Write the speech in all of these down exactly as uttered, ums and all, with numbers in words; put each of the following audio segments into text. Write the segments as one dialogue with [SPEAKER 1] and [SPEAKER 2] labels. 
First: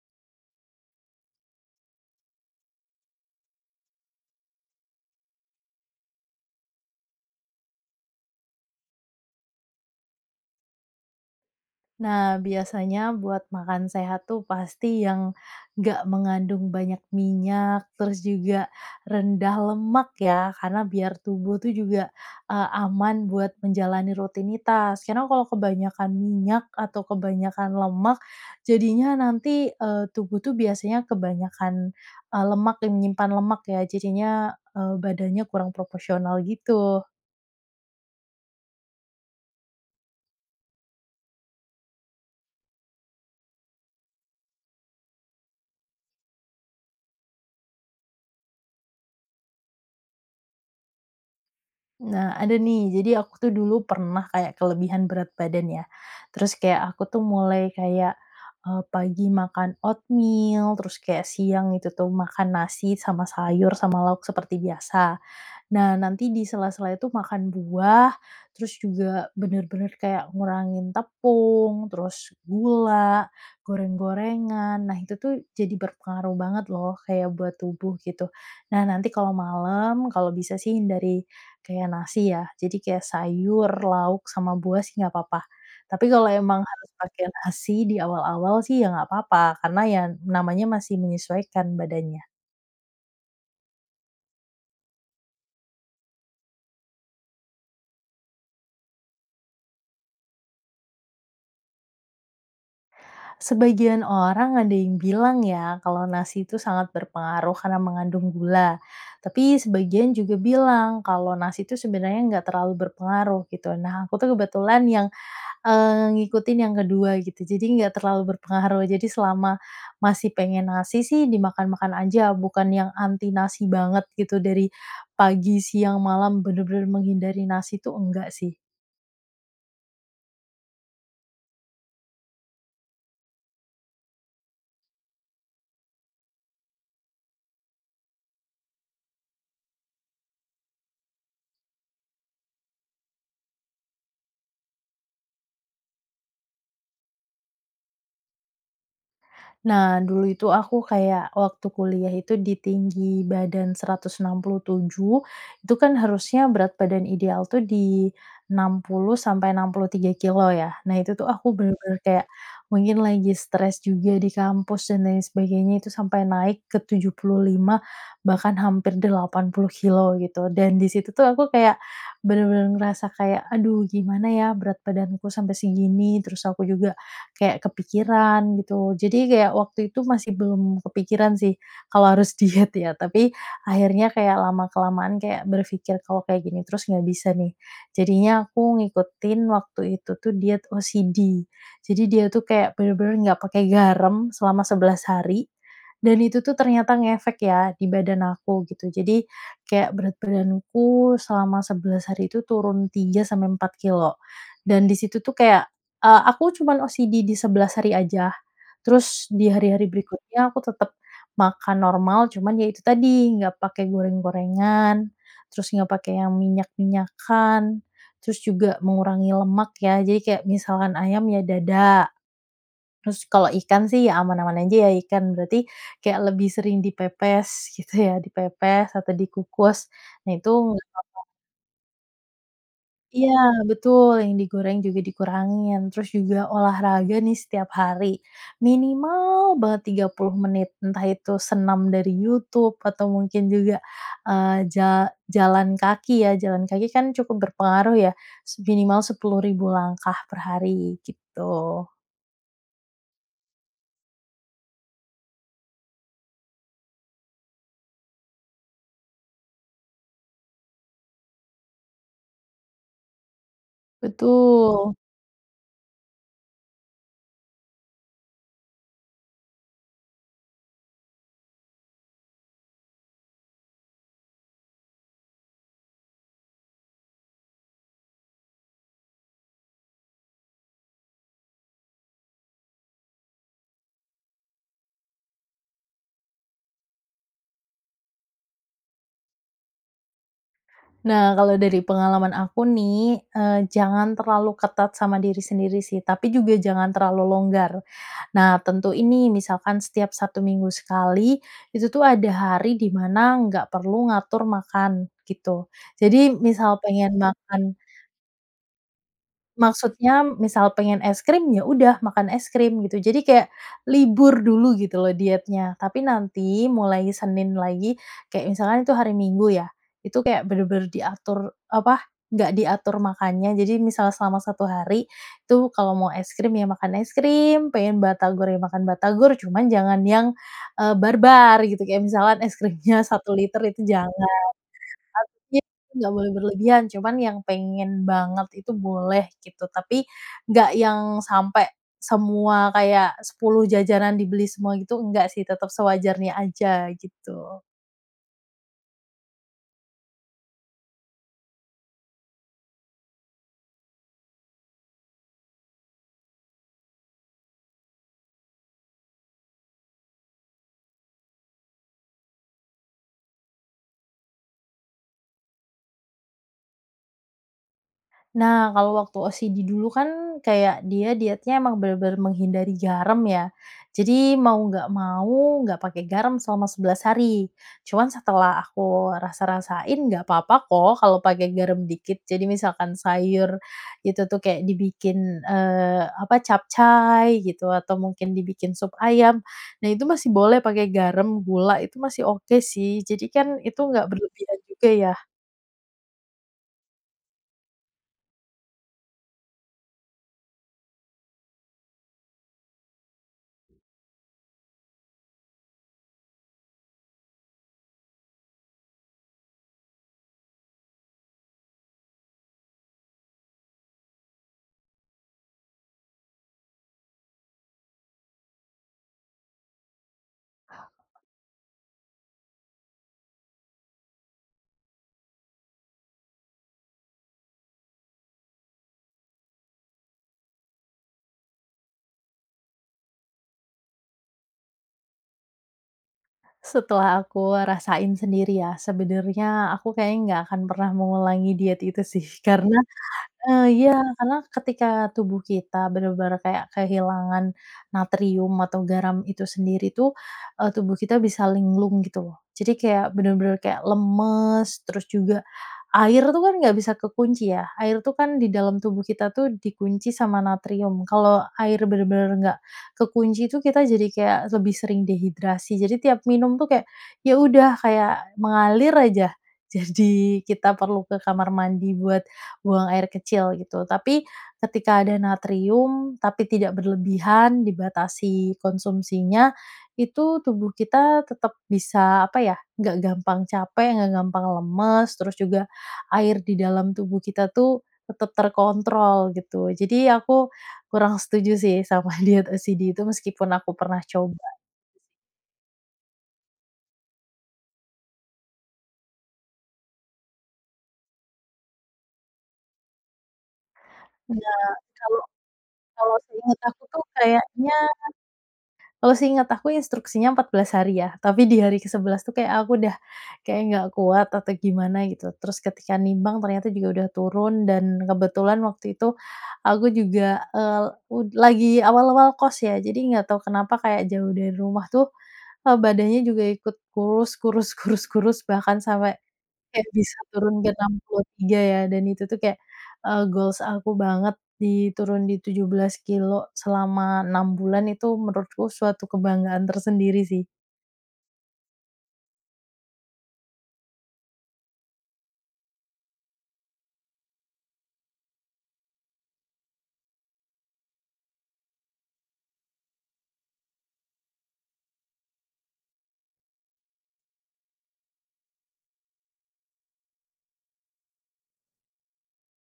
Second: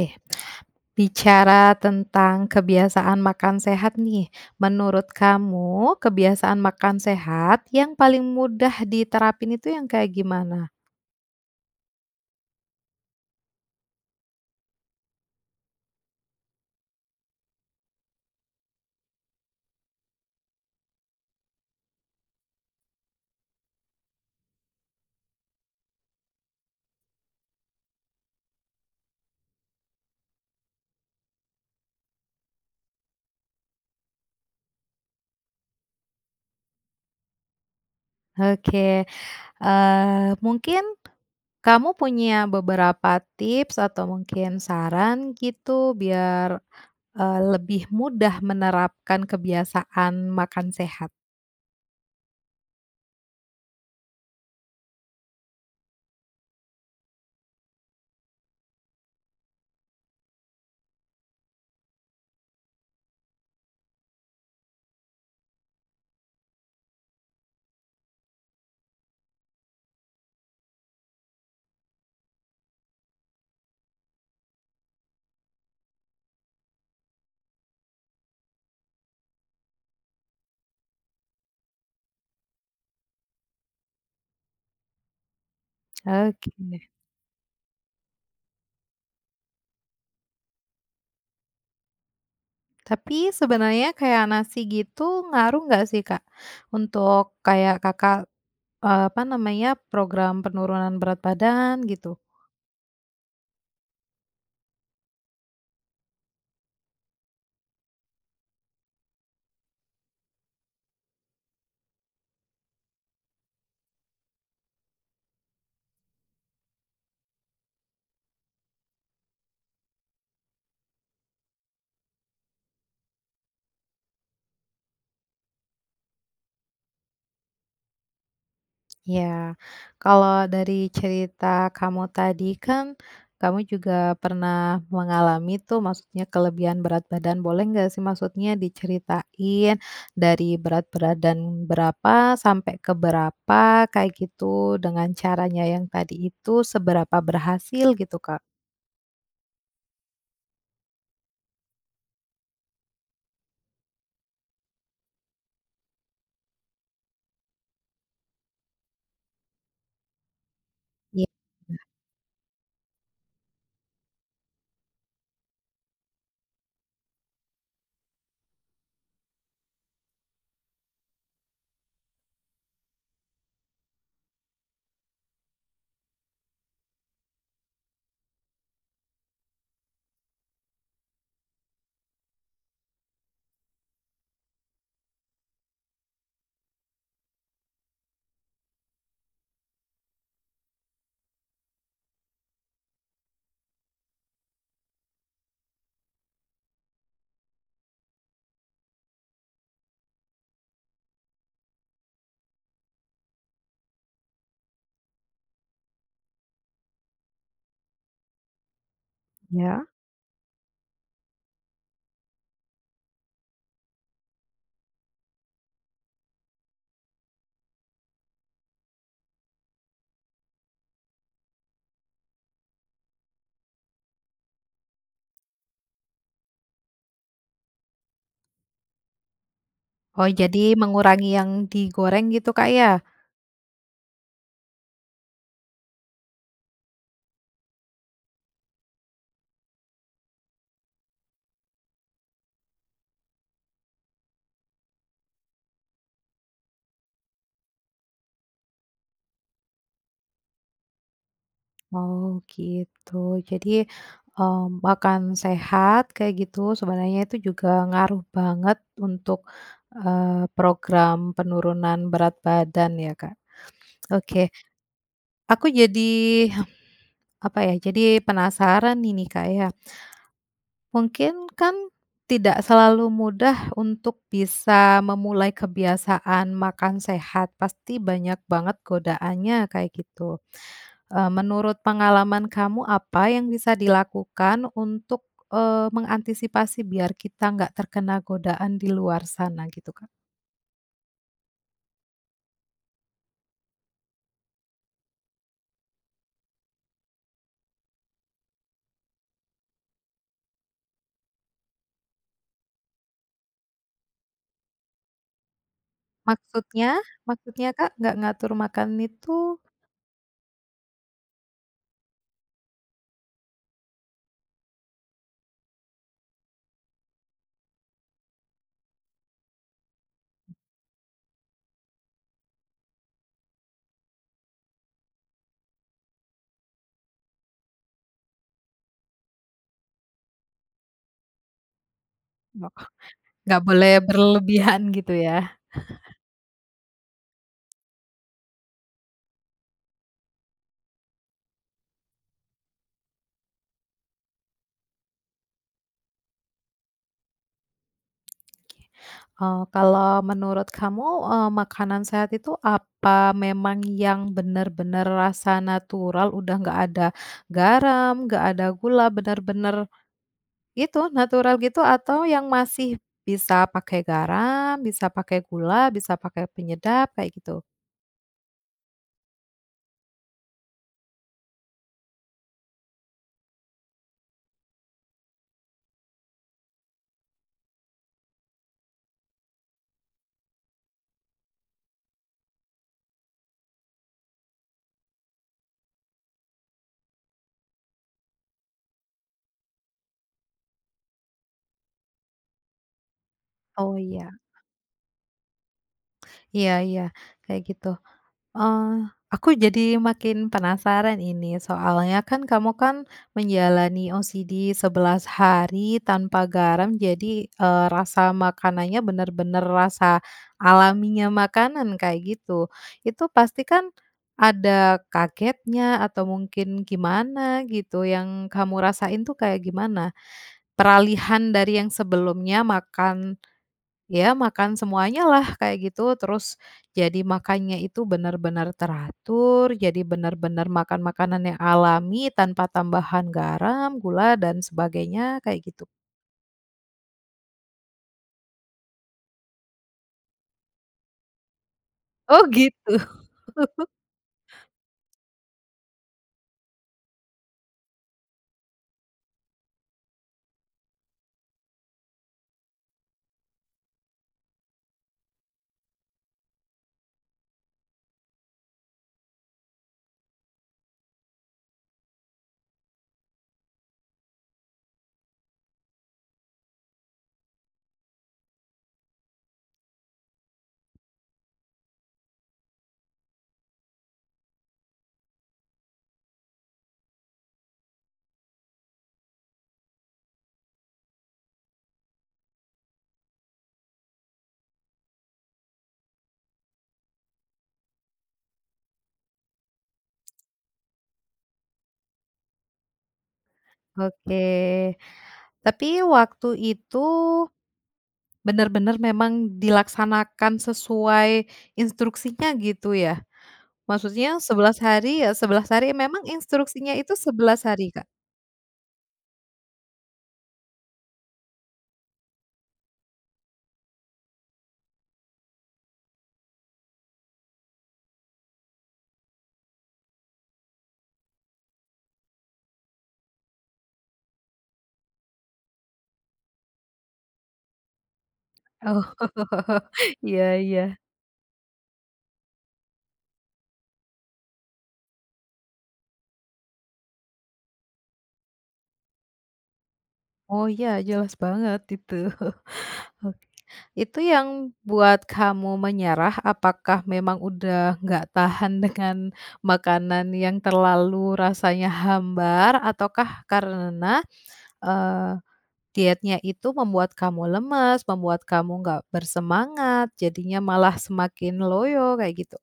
[SPEAKER 1] Oke. Bicara tentang kebiasaan makan sehat nih, menurut kamu kebiasaan makan sehat yang paling mudah diterapin itu yang kayak gimana?
[SPEAKER 2] Nah biasanya buat makan sehat tuh pasti yang, nggak mengandung banyak minyak, terus juga rendah lemak ya karena biar tubuh tuh juga, eee, aman buat menjalani rutinitas, karena kalau kebanyakan minyak atau kebanyakan lemak jadinya nanti, eee, tubuh tuh biasanya kebanyakan, eee, lemak yang menyimpan lemak ya jajinya, eee, badannya kurang proporsional gitu.
[SPEAKER 1] Oke, eee, mungkin, kamu punya beberapa tips atau mungkin saran gitu biar, eee, lebih mudah menerapkan kebiasaan makan sehat?
[SPEAKER 2] Nah ada nih, jadi aku tuh dulu pernah kayak kelebihan berat badan ya. Terus kayak aku tuh mulai kayak, eee, pagi makan oatmeal, terus kayak siang gitu tuh makan nasi, sama sayur, sama lauk seperti biasa. Nah nanti di sela-sela itu makan buah, terus juga benar-benar kayak ngurangin tepung, terus gula, goreng-gorengan, nah itu tuh jadi berpengaruh banget loh kayak buat tubuh gitu. Nah nanti kalau malam, kalau bisa sih hindari kayak nasi ya, jadi kayak sayur, lauk, sama buah sih nggak apa-apa. Tapi kalau emang
[SPEAKER 1] Oke.
[SPEAKER 2] harus pakai nasi di awal-awal sih ya nggak apa-apa, karena ya namanya masih menyesuaikan badannya.
[SPEAKER 1] Tapi sebenarnya kayak nasi gitu ngaruh nggak sih Kak, untuk kayak Kakak, eee, apa namanya program penurunan berat badan gitu?
[SPEAKER 2] Sebagian orang ada yang bilang ya kalau nasi itu sangat berpengaruh karena mengandung gula, tapi sebagian juga bilang kalau nasi itu sebenarnya enggak terlalu berpengaruh gitu, nah aku tuh kebetulan yang, eee, ngikutin yang kedua gitu, jadi enggak terlalu berpengaruh, jadi selama masih pengen nasi sih dimakan-makan aja, bukan yang anti nasi banget gitu, dari pagi, siang, malam, benar-benar menghindari nasi itu, enggak sih.
[SPEAKER 1] Ya, kalau dari cerita kamu tadi kan, kamu juga pernah mengalami tuh, maksudnya kelebihan berat badan, boleh nggak sih maksudnya diceritain dari berat badan berapa sampai ke berapa, kayak gitu, dengan caranya yang tadi itu, seberapa berhasil gitu Kak?
[SPEAKER 2] Nah dulu itu aku kayak waktu kuliah itu di tinggi badan seratus enam puluh tujuh, itu kan harusnya berat badan ideal tuh di enam puluh sampai enam puluh tiga kilo ya. Nah itu
[SPEAKER 1] Ya.
[SPEAKER 2] tuh aku
[SPEAKER 1] [unintelligible]
[SPEAKER 2] benar-benar kayak mungkin lagi stres juga di kampus, dan lain sebagainya itu, sampai naik ke tujuh puluh lima bahkan hampir delapan puluh kilo gitu dan di situ tuh aku kayak, benar-benar ngerasa kayak, "Aduh gimana ya berat badanku sampai segini." Terus aku juga kayak kepikiran gitu, jadi kayak waktu itu masih belum kepikiran sih kalau harus diet ya, tapi akhirnya kayak lama kelamaan kayak berpikir, "Kalau kayak gini terus nggak bisa nih." Jadinya aku ngikutin waktu itu tuh diet OCD, Jadi dia tuh kayak benar-benar nggak pakai garam selama sebelas hari, dan itu tuh ternyata ngefek ya di badan aku gitu, jadi kayak berat badanku selama sebelas hari itu turun tiga sampai empat kilo dan di situ tuh kayak, eee, aku cuman OCD di sebelas hari aja, terus di hari-hari
[SPEAKER 1] Iya.
[SPEAKER 2] berikutnya, aku tetap makan normal, cuman ya itu tadi, enggak pakai goreng-gorengan, terus enggak pakai yang minyak-minyakkan, terus juga mengurangi lemak ya, jadi kayak misalkan ayam ya dada, terus kalau ikan sih aman-aman aja ya ikan, berarti kayak lebih sering dipepes gitu ya, dipepes atau dikukus
[SPEAKER 1] Oh
[SPEAKER 2] nah itu.
[SPEAKER 1] jadi
[SPEAKER 2] [unintelligible]
[SPEAKER 1] mengurangi yang digoreng gitu Kak ya?
[SPEAKER 2] Iya betul yang digoreng juga dikurangin, terus juga olahraga nih setiap hari, minimal banget tiga puluh menit, entah itu senam dari YouTube, atau mungkin juga, eee, ja jalan kaki ya, jalan kaki kan cukup berpengaruh ya s minimal sepuluh ribu langkah per hari gitu.
[SPEAKER 1] Oh gitu, jadi, mmm, makan sehat kayak gitu sebenarnya itu juga ngaruh banget untuk, eee, program penurunan berat badan ya Kak. Oke.
[SPEAKER 2] Betul.
[SPEAKER 1] Aku jadi, apa ya, jadi penasaran nih ini Kak ya, mungkin kan tidak selalu mudah untuk bisa memulai kebiasaan makan sehat, pasti banyak banget godaannya kayak gitu, eee, menurut pengalaman kamu apa yang bisa dilakukan untuk, eee, mengantisipasi biar kita nggak terkena godaan di luar sana gitu Kak?
[SPEAKER 2] Nah kalau dari pengalaman aku nih, eee, jangan terlalu ketat sama diri sendiri sih, tapi juga jangan terlalu longgar, nah tentuin nih misalkan setiap satu minggu sekali itu tuh ada hari di mana nggak perlu ngatur makan, gitu, jadi misal
[SPEAKER 1] Maksudnya
[SPEAKER 2] pengen
[SPEAKER 1] maksudnya
[SPEAKER 2] makan
[SPEAKER 1] Kak nggak ngatur makan itu?
[SPEAKER 2] Maksudnya, misal pengen es krim, ya udah makan es krim gitu, jadi kayak, libur dulu gitu loh dietnya, tapi nanti mulai Senin lagi, kayak misalkan itu hari Minggu ya, itu kayak bener-bener diatur, apa, nggak diatur makannya, jadi misal selama satu hari itu kalau mau es krim ya makan es krim, pengen batagor ya makan batagor, cuman jangan yang, eee, barbar gitu kayak misalkan es
[SPEAKER 1] Oh,
[SPEAKER 2] krimnya satu liter
[SPEAKER 1] nggak
[SPEAKER 2] itu
[SPEAKER 1] boleh
[SPEAKER 2] jangan.
[SPEAKER 1] berlebihan gitu ya?
[SPEAKER 2] [unintelligible] Iya nggak boleh berlebihan, cuman yang pengen banget itu boleh gitu, tapi nggak yang sampai semua kayak sepuluh jajanan dibeli semua gitu, nggak sih, tetap sewajarnya aja gitu.
[SPEAKER 1] Eee, kalau menurut kamu, eee, makanan sehat itu apa memang yang benar-benar rasa natural, udah enggak ada garam, enggak ada gula, benar-benar, itu, natural gitu, atau yang masih bisa pakai garam, bisa pakai gula, bisa pakai penyedap kayak, gitu?
[SPEAKER 2] Nah kalau waktu OCD dulu kan, kayak dia dietnya emang benar-benar menghindari garam ya. Jadi mau enggak mau, enggak pakai garam selama sebelas hari. Cuman setelah aku rasa-rasain, enggak papa kok kalau pakai garam dikit. Jadi misalkan sayur itu tuh, kayak dibikin, eee, apa, capcai gitu, atau mungkin dibikin sup ayam. Nah itu masih boleh pakai garam, gula, itu masih oke sih. Jadi kan itu
[SPEAKER 1] Oh
[SPEAKER 2] enggak
[SPEAKER 1] iya.
[SPEAKER 2] berlebihan juga ya.
[SPEAKER 1] Iya iya, kayak gitu. Eh, aku jadi makin penasaran ini, soalnya kan kamu, kan, menjalani OCD sebelas hari tanpa garam, jadi, eee, rasa makanannya benar-benar rasa alaminya makanan kayak gitu. Itu pasti kan, ada kagetnya, atau mungkin gimana gitu, yang kamu rasain tuh kayak gimana? Peralihan dari yang sebelumnya, makan, ya makan semuanyalah, kayak gitu, terus jadi makannya itu benar-benar teratur, jadi benar-benar makan makanan yang alami tanpa tambahan garam, gula, dan sebagainya kayak gitu.
[SPEAKER 2] Setelah aku rasain sendiri ya, sebenarnya, aku kayaknya enggak akan pernah mengulangi diet itu sih,
[SPEAKER 1] Oh
[SPEAKER 2] karena,
[SPEAKER 1] gitu.
[SPEAKER 2] eee, iya. Karena ketika tubuh kita benar-benar kayak kehilangan natrium atau garam itu sendiri tuh, eee, tubuh kita bisa linglung gitu loh. Jadi kayak benar-benar kayak lemas, terus juga, air tuh kan enggak bisa kekunci ya, air tuh kan di dalam tubuh kita tuh dikunci sama natrium, kalau air benar-benar enggak ke kunci itu, kita jadi kayak lebih sering dehidrasi. Jadi tiap minum tuh kayak, ya udah, kayak mengalir aja. Jadi kita perlu ke kamar mandi buat buang air kecil gitu, tapi ketika ada natrium, tapi tidak berlebihan, dibatasi konsumsinya, itu tubuh kita tetap bisa, apa ya, enggak gampang capek, enggak gampang lemes, terus juga air di dalam tubuh kita tuh tetap terkontrol gitu. Jadi aku kurang setuju sih sama diet OCD itu meskipun aku pernah coba.
[SPEAKER 1] Oke. Tapi waktu itu benar-benar memang dilaksanakan sesuai instruksinya gitu, ya? Maksudnya
[SPEAKER 2] Enggak.
[SPEAKER 1] sebelas
[SPEAKER 2] Kalau
[SPEAKER 1] hari, ya sebelas hari.
[SPEAKER 2] kalau
[SPEAKER 1] Memang
[SPEAKER 2] seingat aku
[SPEAKER 1] instruksinya
[SPEAKER 2] tuh
[SPEAKER 1] itu sebelas
[SPEAKER 2] kayaknya
[SPEAKER 1] hari, Kak?
[SPEAKER 2] kalau seingat aku instruksinya empat belas hari ya, tapi di hari ke sebelas tuh kayak aku udah, kayak, enggak kuat atau gimana gitu, terus ketika nimbang ternyata juga udah turun, dan kebetulan waktu itu, aku juga, eee, el ud lagi awal-awal kos ya. Jadi enggak tahu kenapa kayak jauh dari rumah tuh, eee, badannya juga ikut kurus, kurus, kurus, kurus, bahkan
[SPEAKER 1] Oh,
[SPEAKER 2] sampai kayak bisa
[SPEAKER 1] iya
[SPEAKER 2] turun ke enam
[SPEAKER 1] iya.
[SPEAKER 2] puluh tiga ya, dan itu tuh kek, eee, goals aku banget di turun di tujuh belas kilo selama enam bulan, itu menurutku suatu kebanggaan tersendiri sih.
[SPEAKER 1] Oh iya jelas banget itu. Oke, itu yang buat kamu menyerah, apakah memang udah enggak tahan dengan makanan yang terlalu rasanya hambar, ataukah karena, eee, dietnya itu membuat kamu lemas, membuat kamu nggak bersemangat, jadinya malah semakin loyo, kayak, gitu?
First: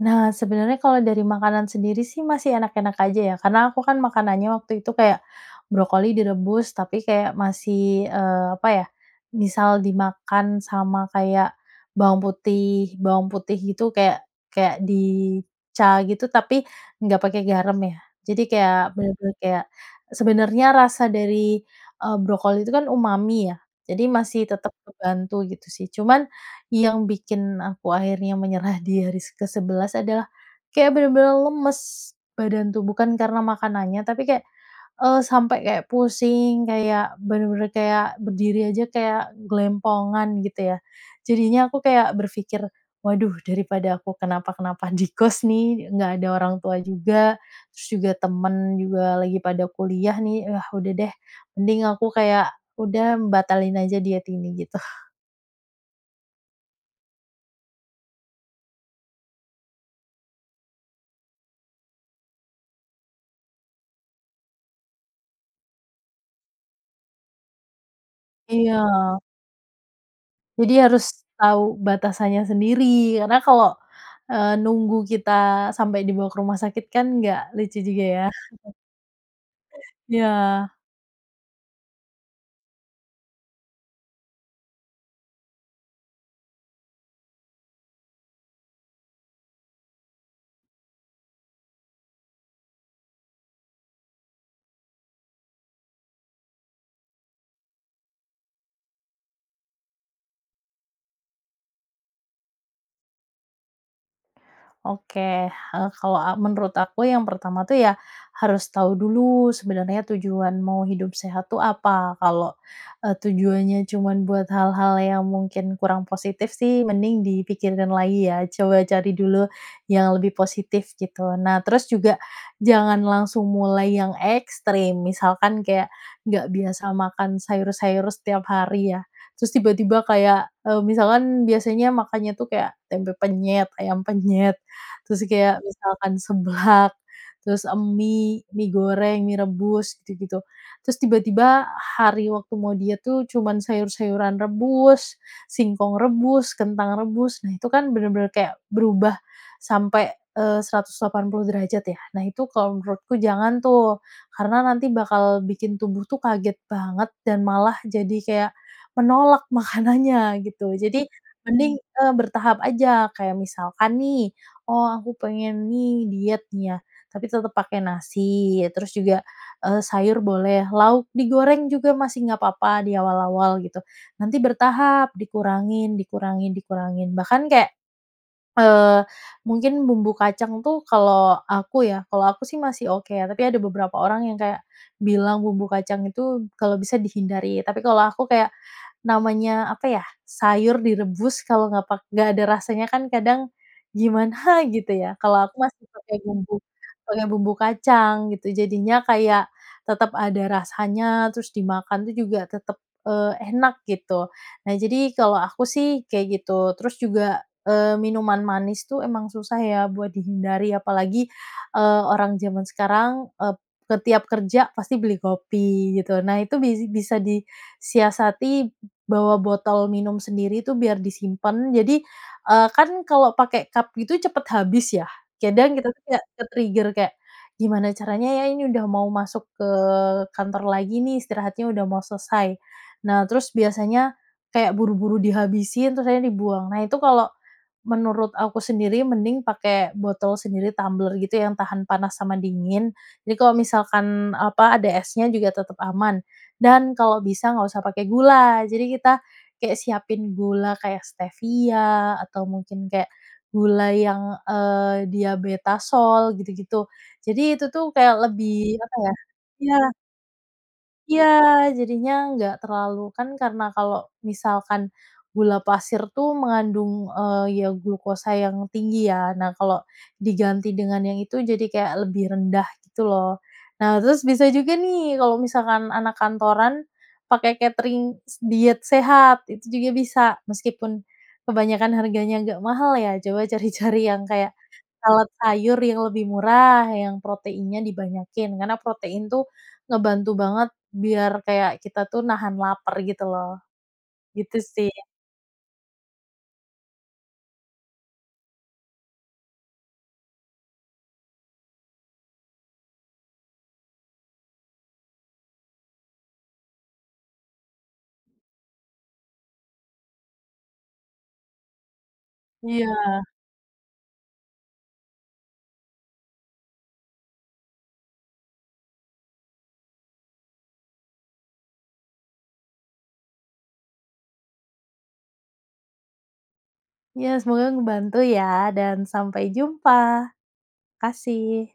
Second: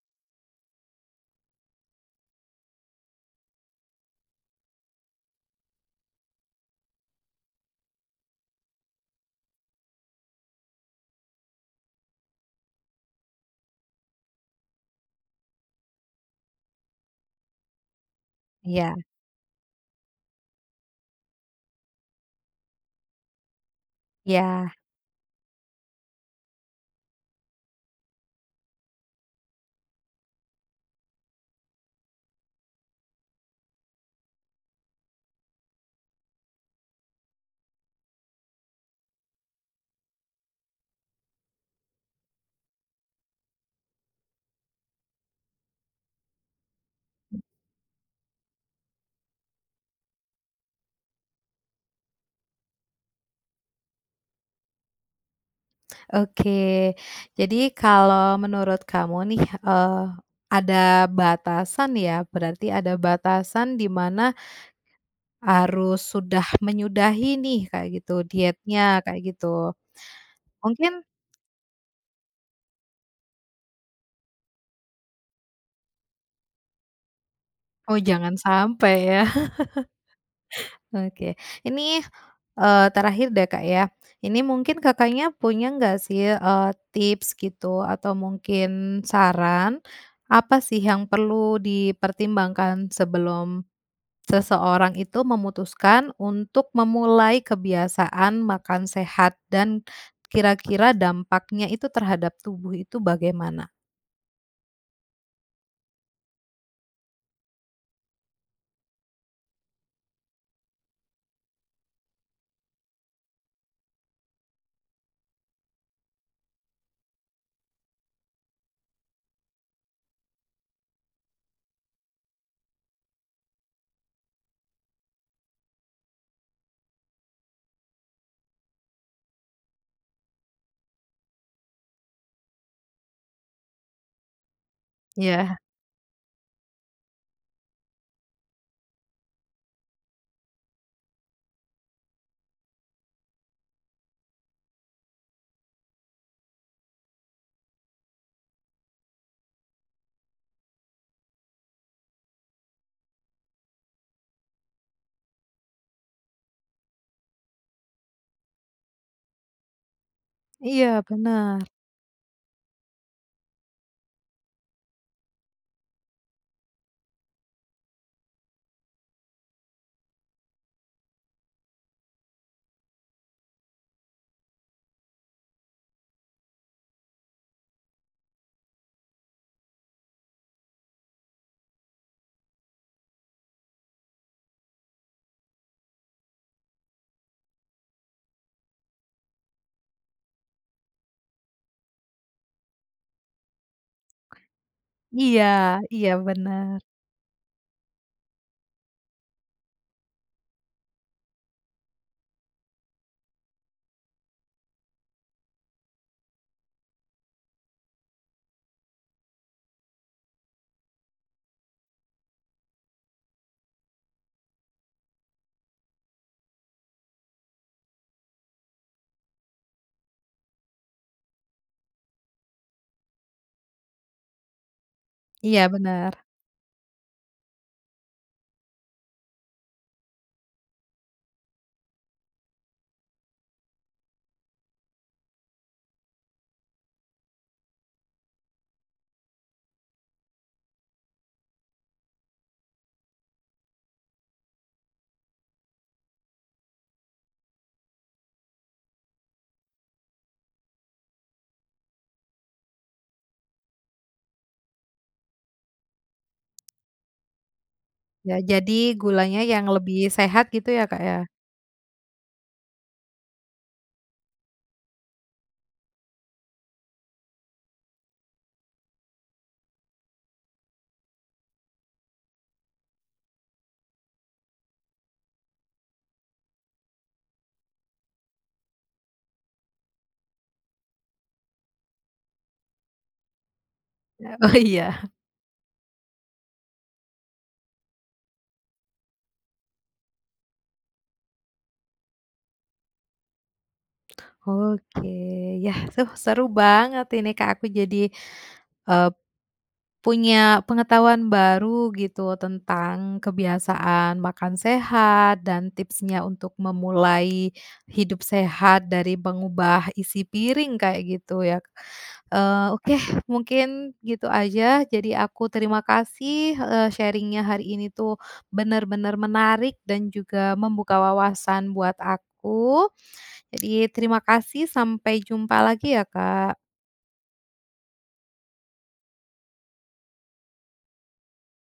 [SPEAKER 2] Nah sebenarnya kalau dari makanan sendiri sih, masih enak-enak aja ya, karena aku kan makanannya waktu itu, kayak brokoli direbus, tapi kayak masih, eee, apa ya, misal dimakan sama kayak bawang putih, bawang putih gitu kayak kayak di cah gitu, tapi enggak pakai garam ya. Jadi kayak
[SPEAKER 1] Iya.
[SPEAKER 2] benar-benar, kayak, sebenarnya rasa dari, eee, brokoli itu kan umami ya. Jadi masih tetap
[SPEAKER 1] Iya.
[SPEAKER 2] kebantu gitu sih. Cuman yang bikin aku akhirnya menyerah di hari se kesebelas adalah kayak benar-benar lemes badan tuh, bukan karena makanannya, tapi kayak, eee, sampai kayak pusing, kayak benar-benar kayak, berdiri aja kayak gelempongan gitu ya. Jadinya aku kayak berfikir, "Waduh daripada aku kenapa-kenapa di kos nih, enggak ada orang tua juga, terus juga temen juga lagi pada kuliah nih, ah, udah deh mending aku kayak, udah, mmm, batalin aja diet ini." Gitu.
[SPEAKER 1] Oke. Jadi kalau menurut kamu nih, eee, ada batasan ya berarti, ada batasan di mana harus sudah menyudahi nih, kayak gitu, dietnya
[SPEAKER 2] Iya.
[SPEAKER 1] kayak gitu.
[SPEAKER 2] Jadi
[SPEAKER 1] Mungkin
[SPEAKER 2] harus tahu batasannya sendiri karena kalau, eee, nunggu kita sampai dibawa ke rumah sakit kan enggak lucu
[SPEAKER 1] Oh
[SPEAKER 2] juga ya.
[SPEAKER 1] jangan sampai ya.
[SPEAKER 2] Iya.
[SPEAKER 1] Oke. Ini, eee, terakhir deh Kak ya. Ini mungkin Kakaknya punya enggak sih, eee, tips gitu, atau mungkin saran, apa sih yang perlu dipertimbangkan sebelum seseorang itu memutuskan untuk memulai kebiasaan makan sehat, dan kira-kira dampaknya itu terhadap tubuh itu bagaimana?
[SPEAKER 2] Oke hal kalau, eee, menurut aku yang pertama tuh ya harus tahu dulu sebenarnya tujuan mau hidup sehat tuh apa, kalau, eee, tujuannya cuman buat hal-hal yang mungkin kurang positif sih mending dipikirkan lagi ya, coba cari dulu yang lebih positif gitu. Nah, terus juga jangan langsung mulai yang ekstrim, misalkan kayak nggak biasa makan sayur-sayur setiap hari ya, terus tiba-tiba kayak, eee, misalkan biasanya makannya tuh kayak tempe penyet, ayam penyet, terus
[SPEAKER 1] Iya.
[SPEAKER 2] kayak misalkan seblak, terus mi mi goreng, mi rebus, gitu-gitu. Terus tiba-tiba hari waktu mau diet tuh cuman sayur-sayuran rebus, singkong rebus, kentang rebus, nah itu kan bener-bener kayak berubah sampai, eee, seratus delapan puluh derajat ya. Nah, itu kalau menurutku jangan tuh. Karena nanti bakal bikin tubuh tuh kaget banget dan malah jadi kayak menolak makanannya gitu.
[SPEAKER 1] Iya
[SPEAKER 2] Jadi
[SPEAKER 1] bener.
[SPEAKER 2] mending, eee, bertahap aja kayak misalkan nih, "Oh aku pengen nih diet nih." Ya, tapi tetep pakai nasi, ya terus juga, eee, sayur boleh, lauk digoreng juga masih nggak apa-apa di awal-awal gitu. Nanti bertahap dikurangin, dikurangin, dikurangin, bahkan kayak, eee, mungkin bumbu kacang tuh kalau aku ya, kalau aku sih masih oke, tapi ada beberapa orang yang kayak bilang bumbu kacang itu kalau bisa dihindari, tapi kalau aku kayak namanya apa ya, sayur direbus kalau nggak pak nggak ada rasanya kan kadang gimana gitu ya. Kalau
[SPEAKER 1] Iya,
[SPEAKER 2] aku masih
[SPEAKER 1] iya
[SPEAKER 2] pakai bumbu
[SPEAKER 1] bener.
[SPEAKER 2] pakai bumbu kacang gitu, jadinya kayak tetap ada rasanya, terus dimakan tuh juga tetap, eee, enak gitu. Nah jadi kalau aku sih kayak gitu. Terus juga eee, minuman manis tuh emang susah ya buat dihindari, apalagi, eee, orang jaman sekarang ep ke tiap kerja pasti beli kopi gitu. Nah itu bisa di siasati bawa botol minum sendiri itu biar disimpan. Jadi, eee, kan kalau pakai cup gitu cepet habis ya.
[SPEAKER 1] Iya
[SPEAKER 2] Kedang kita tuh
[SPEAKER 1] bener.
[SPEAKER 2] kayak ke-trigger kayak, gimana caranya ya, ini udah mau masuk ke kantor lagi nih, istirahatnya udah mau selesai. Nah, terus biasanya kayak buru-buru dihabisin, terus akhirnya dibuang. Nah, itu kalau menurut aku sendiri mending pakai botol sendiri, tumbler gitu, yang tahan panas sama dingin. Jadi kalau misalkan apa, ada esnya juga tetap aman. Dan kalau bisa nggak usah pakai gula, jadi kita kayak siapin gula kayak Stevia, atau mungkin kek gula yang, eee, Diabetasol gitu-gitu. Jadi itu tuh kayak
[SPEAKER 1] Ya
[SPEAKER 2] lebih
[SPEAKER 1] jadi
[SPEAKER 2] apa ya
[SPEAKER 1] gulanya yang
[SPEAKER 2] ya.
[SPEAKER 1] lebih sehat gitu ya, Kak
[SPEAKER 2] Iya,
[SPEAKER 1] ya.
[SPEAKER 2] jadinya nggak terlalu, kan karena kalau misalkan gula pasir tuh mengandung, eee, ya glukosa yang tinggi ya. Nah kalau diganti dengan yang itu, jadi kayak lebih rendah gitu loh. Nah, terus bisa juga nih kalau misalkan anak kantoran pakai katering s diet sehat, itu juga bisa meskipun kebanyakan harganya agak mahal ya, coba cari-cari yang
[SPEAKER 1] Ya,
[SPEAKER 2] kayak
[SPEAKER 1] oh iya.
[SPEAKER 2] salad sayur yang lebih murah, yang proteinnya dibanyakin, karena protein tuh ngebantu banget biar kayak kita tuh nahan lapar, gitu loh. Gitu sih.
[SPEAKER 1] Oke yah, suh seru banget ini Kak, aku jadi, eee, punya pengetahuan baru gitu tentang kebiasaan makan sehat, dan tipsnya untuk memulai hidup sehat, dari mengubah isi piring kayak gitu ya. Eee, oke
[SPEAKER 2] Iya.
[SPEAKER 1] mungkin gitu aja jadi aku terima kasih, eee, sharing-nya hari ini tuh benar-benar menarik dan juga membuka wawasan buat aku. Jadi terima kasih, sampai jumpa lagi ya Kak.
[SPEAKER 2] Ya, semoga ngebantu ya dan sampai jumpa, kasih.